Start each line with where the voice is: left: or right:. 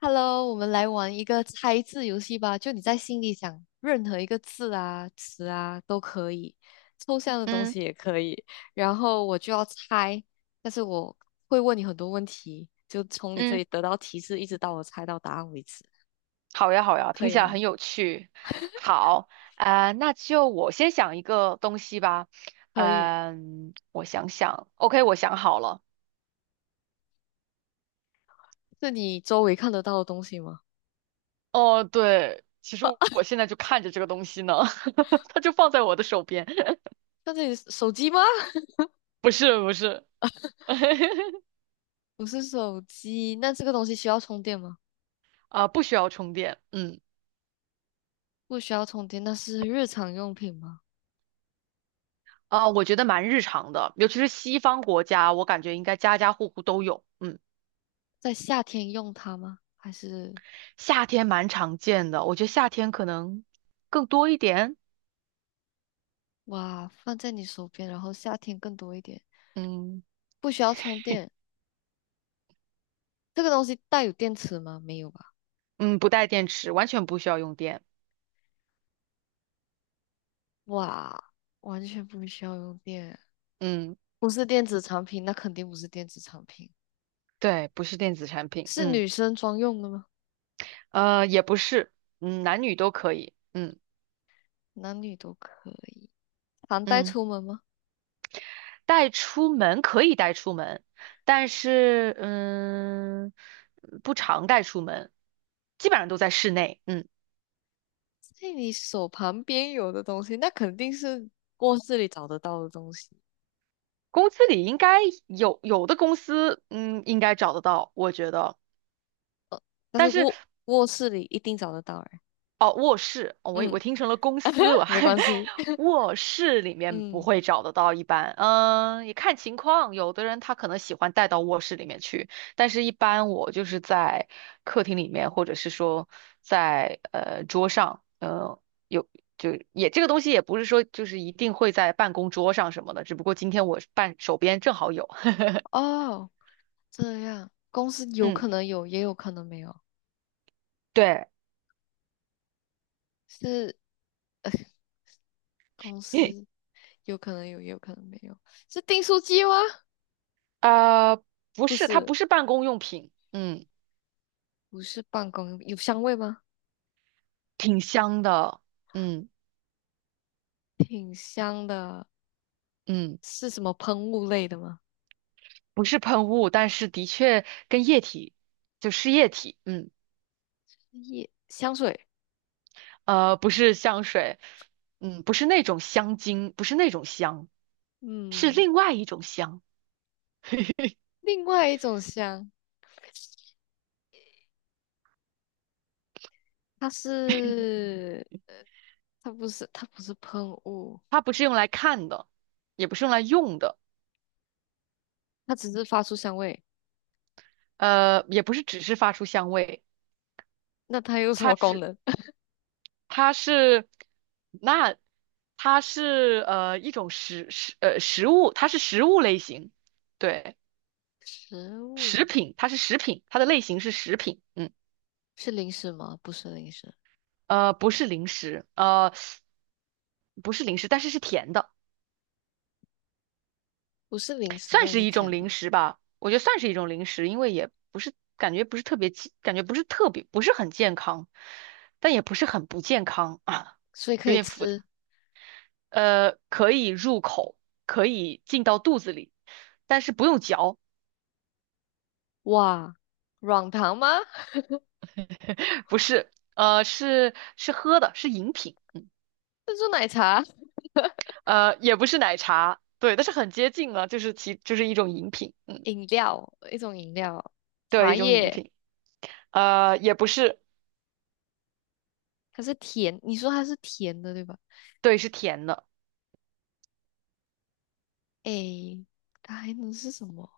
left: Hello，我们来玩一个猜字游戏吧。就你在心里想任何一个字啊、词啊都可以，抽象的东
right: 嗯
left: 西也可以。然后我就要猜，但是我会问你很多问题，就从你这
right: 嗯，
left: 里得到提示，一直到我猜到答案为止，
right: 好呀好呀，
left: 可
right: 听
left: 以
right: 起来
left: 吗？
right: 很有趣。好，那就我先想一个东西吧。
left: 可以。
right: 我想想，OK，我想好了。
left: 是你周围看得到的东西吗？
right: 哦，对，其实我现在就看着这个东西呢，它就放在我的手边。
left: 看这里手机吗？
right: 不是不是，
left: 不是手机，那这个东西需要充电吗？
right: 不需要充电。嗯，
left: 不需要充电，那是日常用品吗？
right: 我觉得蛮日常的，尤其是西方国家，我感觉应该家家户户都有。嗯，
left: 在夏天用它吗？还是？
right: 夏天蛮常见的，我觉得夏天可能更多一点。
left: 哇，放在你手边，然后夏天更多一点，
right: 嗯。
left: 不需要充电。这个东西带有电池吗？没有吧？
right: 嗯，不带电池，完全不需要用电。
left: 哇，完全不需要用电，
right: 嗯，
left: 不是电子产品，那肯定不是电子产品，
right: 对，不是电子产品。
left: 是
right: 嗯，
left: 女生专用的吗？
right: 也不是，嗯，男女都可以。嗯
left: 男女都可以，常带
right: 嗯，
left: 出门吗？
right: 带出门可以带出门，但是不常带出门，基本上都在室内。嗯，
left: 在你手旁边有的东西，那肯定是卧室里找得到的东西，
right: 公司里应该有的公司，嗯，应该找得到，我觉得。
left: 但是
right: 但是。
left: 卧室里一定找得到哎。
right: 哦，卧室，哦我
left: 嗯，
right: 听成了公司，我
left: 没
right: 还
left: 关系。
right: 卧室里面不
left: 嗯，
right: 会找得到，一般，嗯，也看情况，有的人他可能喜欢带到卧室里面去，但是一般我就是在客厅里面，或者是说在桌上，有也这个东西也不是说就是一定会在办公桌上什么的，只不过今天我办手边正好有，
left: 哦，这样，公司 有
right: 嗯，
left: 可能有，也有可能没有。
right: 对，
left: 是公 司，有可能有，也有可能没有。是订书机吗？
right: 呃，不
left: 不
right: 是，它
left: 是，
right: 不是办公用品，嗯，
left: 不是办公，有香味吗？
right: 挺香的，嗯。
left: 挺香的，
right: 嗯，
left: 是什么喷雾类的吗？
right: 不是喷雾，但是的确跟液体，就是液体，嗯，
left: 液香水，
right: 不是香水，嗯，不是那种香精，不是那种香，是
left: 嗯，
right: 另外一种香，
left: 另外一种香，它是它不是喷雾，
right: 它不是用来看的，也不是用来用的，
left: 它只是发出香味。
right: 也不是只是发出香味，
left: 那它有什么功能？
right: 它是，那它是一种食物，它是食物类型，对，
left: 食物
right: 食品，它是食品，它的类型是食品，嗯。
left: 是零食吗？不是零食，
right: 不是零食，不是零食，但是是甜的，
left: 不是零食，
right: 算
left: 但
right: 是
left: 是
right: 一种
left: 甜的，
right: 零食吧。我觉得算是一种零食，因为也不是感觉不是特别不是很健康，但也不是很不健康啊，
left: 所以 可
right: 有
left: 以
right: 点复杂。
left: 吃。
right: 可以入口，可以进到肚子里，但是不用嚼，
left: 哇，软糖吗？
right: 不是，是喝的，是饮品，
left: 珍珠奶茶
right: 也不是奶茶，对，但是很接近了，就是其就是一种饮品，嗯，
left: 饮料，一种饮料，
right: 对，
left: 茶
right: 一种饮
left: 叶，
right: 品。也不是，
left: 它是甜，你说它是甜的对吧？
right: 对，是甜的，
left: 诶，它还能是什么？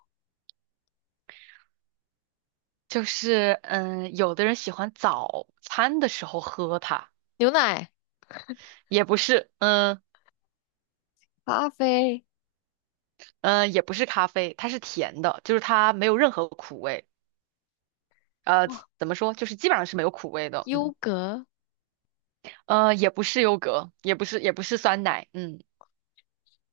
right: 就是嗯，有的人喜欢早餐的时候喝它，
left: 牛奶、
right: 也不是，嗯
left: 咖啡，
right: 嗯，也不是咖啡，它是甜的，就是它没有任何苦味，呃，
left: 哇，
right: 怎么说，就是基本上是没有苦味的，
left: 优
right: 嗯，
left: 格，
right: 也不是优格，也不是酸奶，嗯，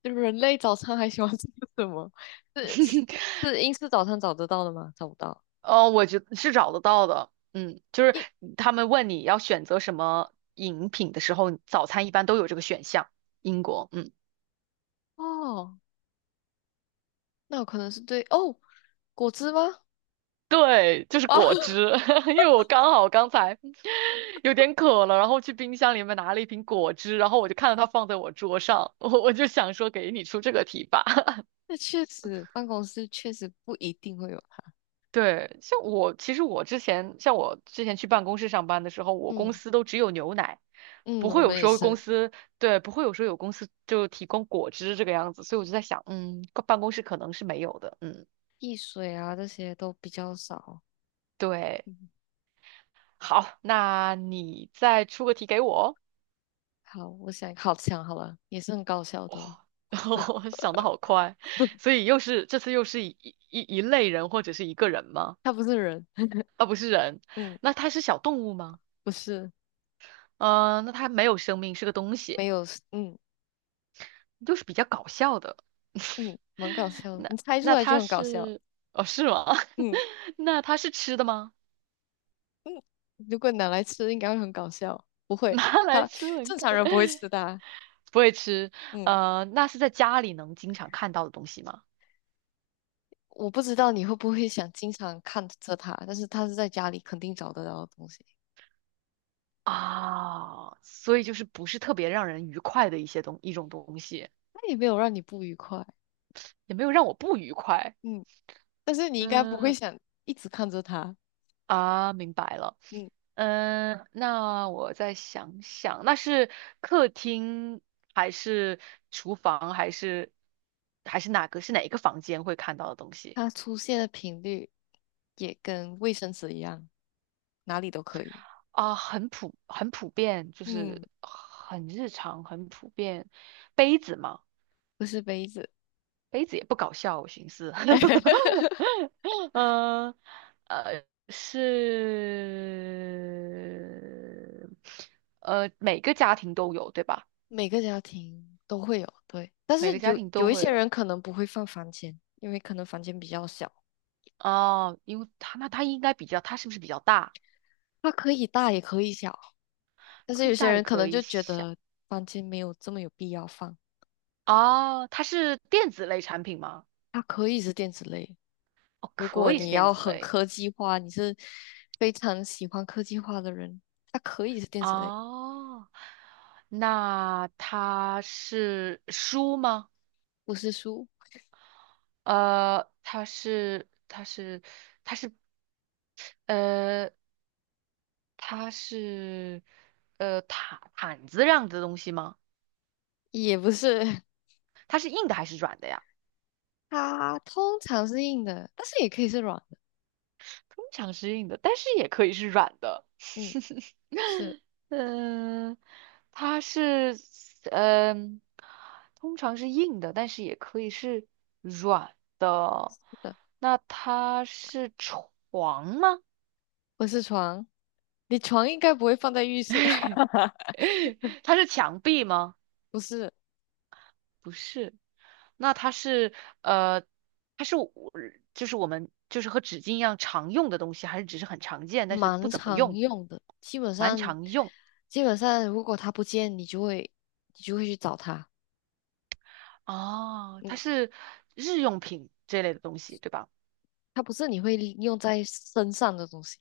left: 人类早餐还喜欢吃什么？是是 是英式早餐找得到的吗？找不到。
right: 哦，我觉得是找得到的，嗯，就是
left: 英
right: 他们问你要选择什么饮品的时候，早餐一般都有这个选项，英国，嗯。
left: 哦，那有可能是对哦，果汁吗？
right: 对，就是
left: 哦，
right: 果汁，因为我刚好刚才有点渴了，然后去冰箱里面拿了一瓶果汁，然后我就看到它放在我桌上，我就想说给你出这个题吧。
left: 那确实，办公室确实不一定会有它。
right: 对，其实我之前像我之前去办公室上班的时候，我公
left: 嗯
right: 司都只有牛奶，
left: 嗯，
right: 不
left: 我
right: 会有
left: 们也
right: 说公
left: 是，
right: 司对不会有说有公司就提供果汁这个样子，所以我就在想，嗯，办公室可能是没有的，嗯，
left: 汽水啊这些都比较少。
right: 对，
left: 嗯
right: 好，那你再出个题给我。
left: 好，我想好了，也是很搞笑的哦。
right: 哇，我想的好快，所以又是一类人或者是一个人吗？
left: 他不是人，嗯，
right: 那它是小动物吗？
left: 不是，
right: 嗯，那它没有生命，是个东西，
left: 没有，嗯
right: 又是比较搞笑的。
left: 嗯，蛮搞笑的。
right: 那
left: 你猜出
right: 那
left: 来就
right: 它
left: 很搞笑，
right: 是哦是吗？
left: 嗯
right: 那它是吃的吗？
left: 嗯。如果拿来吃，应该会很搞笑。不 会，
right: 拿来
left: 他
right: 吃很
left: 正
right: 开，
left: 常人不会吃的啊
right: 不会吃。
left: 嗯，
right: 那是在家里能经常看到的东西吗？
left: 我不知道你会不会想经常看着他，但是他是在家里肯定找得到的东西，
right: 啊，所以就是不是特别让人愉快的一种东西，
left: 他也没有让你不愉快。
right: 也没有让我不愉快。
left: 嗯，但是你应该不会
right: 嗯，
left: 想一直看着他。
right: 啊，明白了。
left: 嗯，
right: 嗯，那我再想想，那是客厅还是厨房还是哪个是哪一个房间会看到的东西
left: 它出现的频率也跟卫生纸一样，哪里都可以。
right: 啊？很普遍，就是
left: 嗯，
right: 很日常很普遍。杯子嘛，
left: 不是杯子，
right: 杯子也不搞笑，我寻思。嗯呃，是每个家庭都有，对吧？
left: 每个家庭都会有，对。但是
right: 每个家
left: 有
right: 庭
left: 有
right: 都
left: 一
right: 会
left: 些
right: 有。
left: 人可能不会放房间，因为可能房间比较小，
right: 哦，因为它那它应该比较，它是不是比较大？
left: 它可以大也可以小。但是
right: 可
left: 有
right: 以
left: 些
right: 大也
left: 人可
right: 可
left: 能
right: 以
left: 就觉
right: 小。
left: 得房间没有这么有必要放，
right: 哦，它是电子类产品吗？
left: 它可以是电子类。
right: 哦，
left: 如果
right: 可以是
left: 你
right: 电
left: 要
right: 子
left: 很
right: 类。
left: 科技化，你是非常喜欢科技化的人，它可以是电子类，
right: 哦，那它是书吗？
left: 不是书，
right: 呃，它是它是它是呃它是毯子这样子的东西吗？
left: 也不是，
right: 它是硬的还是软的呀？
left: 它通常是硬的，但是也可以是软的。
right: 通常是硬的，但是也可以是软的。
left: 嗯，是
right: 嗯，它是嗯，通常是硬的，但是也可以是软的。
left: 是的，
right: 那它是床吗？
left: 不是床。你床应该不会放在浴室，
right: 它是墙壁吗？
left: 不是，
right: 不是。那它是呃，它是我就是我们就是和纸巾一样常用的东西，还是只是很常见，但是不
left: 蛮
right: 怎么
left: 常
right: 用，
left: 用的。基本上，
right: 常用？
left: 基本上如果它不见，你就会去找它。
right: 哦，它
left: 嗯，
right: 是日用品这类的东西，对吧？
left: 它不是你会用在身上的东西。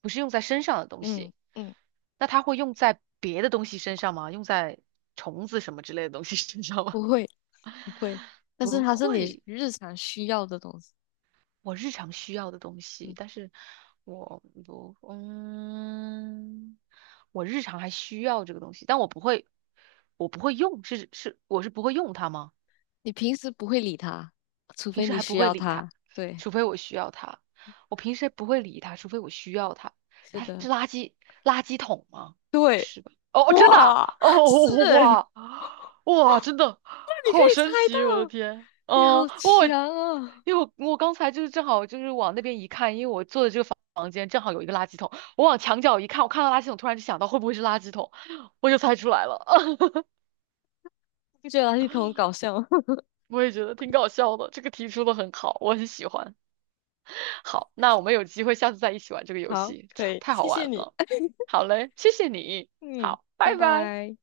right: 不是用在身上的东
left: 嗯
right: 西，
left: 嗯，
right: 那它会用在别的东西身上吗？用在虫子什么之类的东西身上吗？
left: 不会不会，但是
right: 不
left: 它是你
right: 会，
left: 日常需要的东西。
right: 我日常需要的东西，
left: 嗯，
right: 但是我不，嗯，我日常还需要这个东西，但我不会，我不会用，我是不会用它吗？
left: 你平时不会理它，除
right: 平
left: 非
right: 时
left: 你
right: 还不
left: 需
right: 会
left: 要
right: 理他，
left: 它。对，
right: 除非我需要他。我平时不会理他，除非我需要他。
left: 是
right: 他
left: 的，
right: 是垃圾桶吗？不
left: 对，
right: 是吧？哦，真的
left: 哇，
right: 啊 哦，
left: 是，
right: 哇哇，真的
left: 你可
right: 好
left: 以猜
right: 神奇，我的
left: 到，
right: 天！
left: 你好
right: 嗯，我
left: 强啊！
right: 因为我刚才就是正好就是往那边一看，因为我坐的这个房间正好有一个垃圾桶，我往墙角一看，我看到垃圾桶，突然就想到会不会是垃圾桶，我就猜出来了。
left: 不觉得垃圾桶很搞笑吗？
right: 我也觉得挺搞笑的，这个提出的很好，我很喜欢。好，那我们有机会下次再一起玩这个游
left: 好，
right: 戏，
left: 可
right: 太
left: 以，
right: 太好
left: 谢
right: 玩
left: 谢你。
right: 了。好嘞，谢谢你，
left: 嗯，
right: 好，
left: 拜
right: 拜拜。
left: 拜。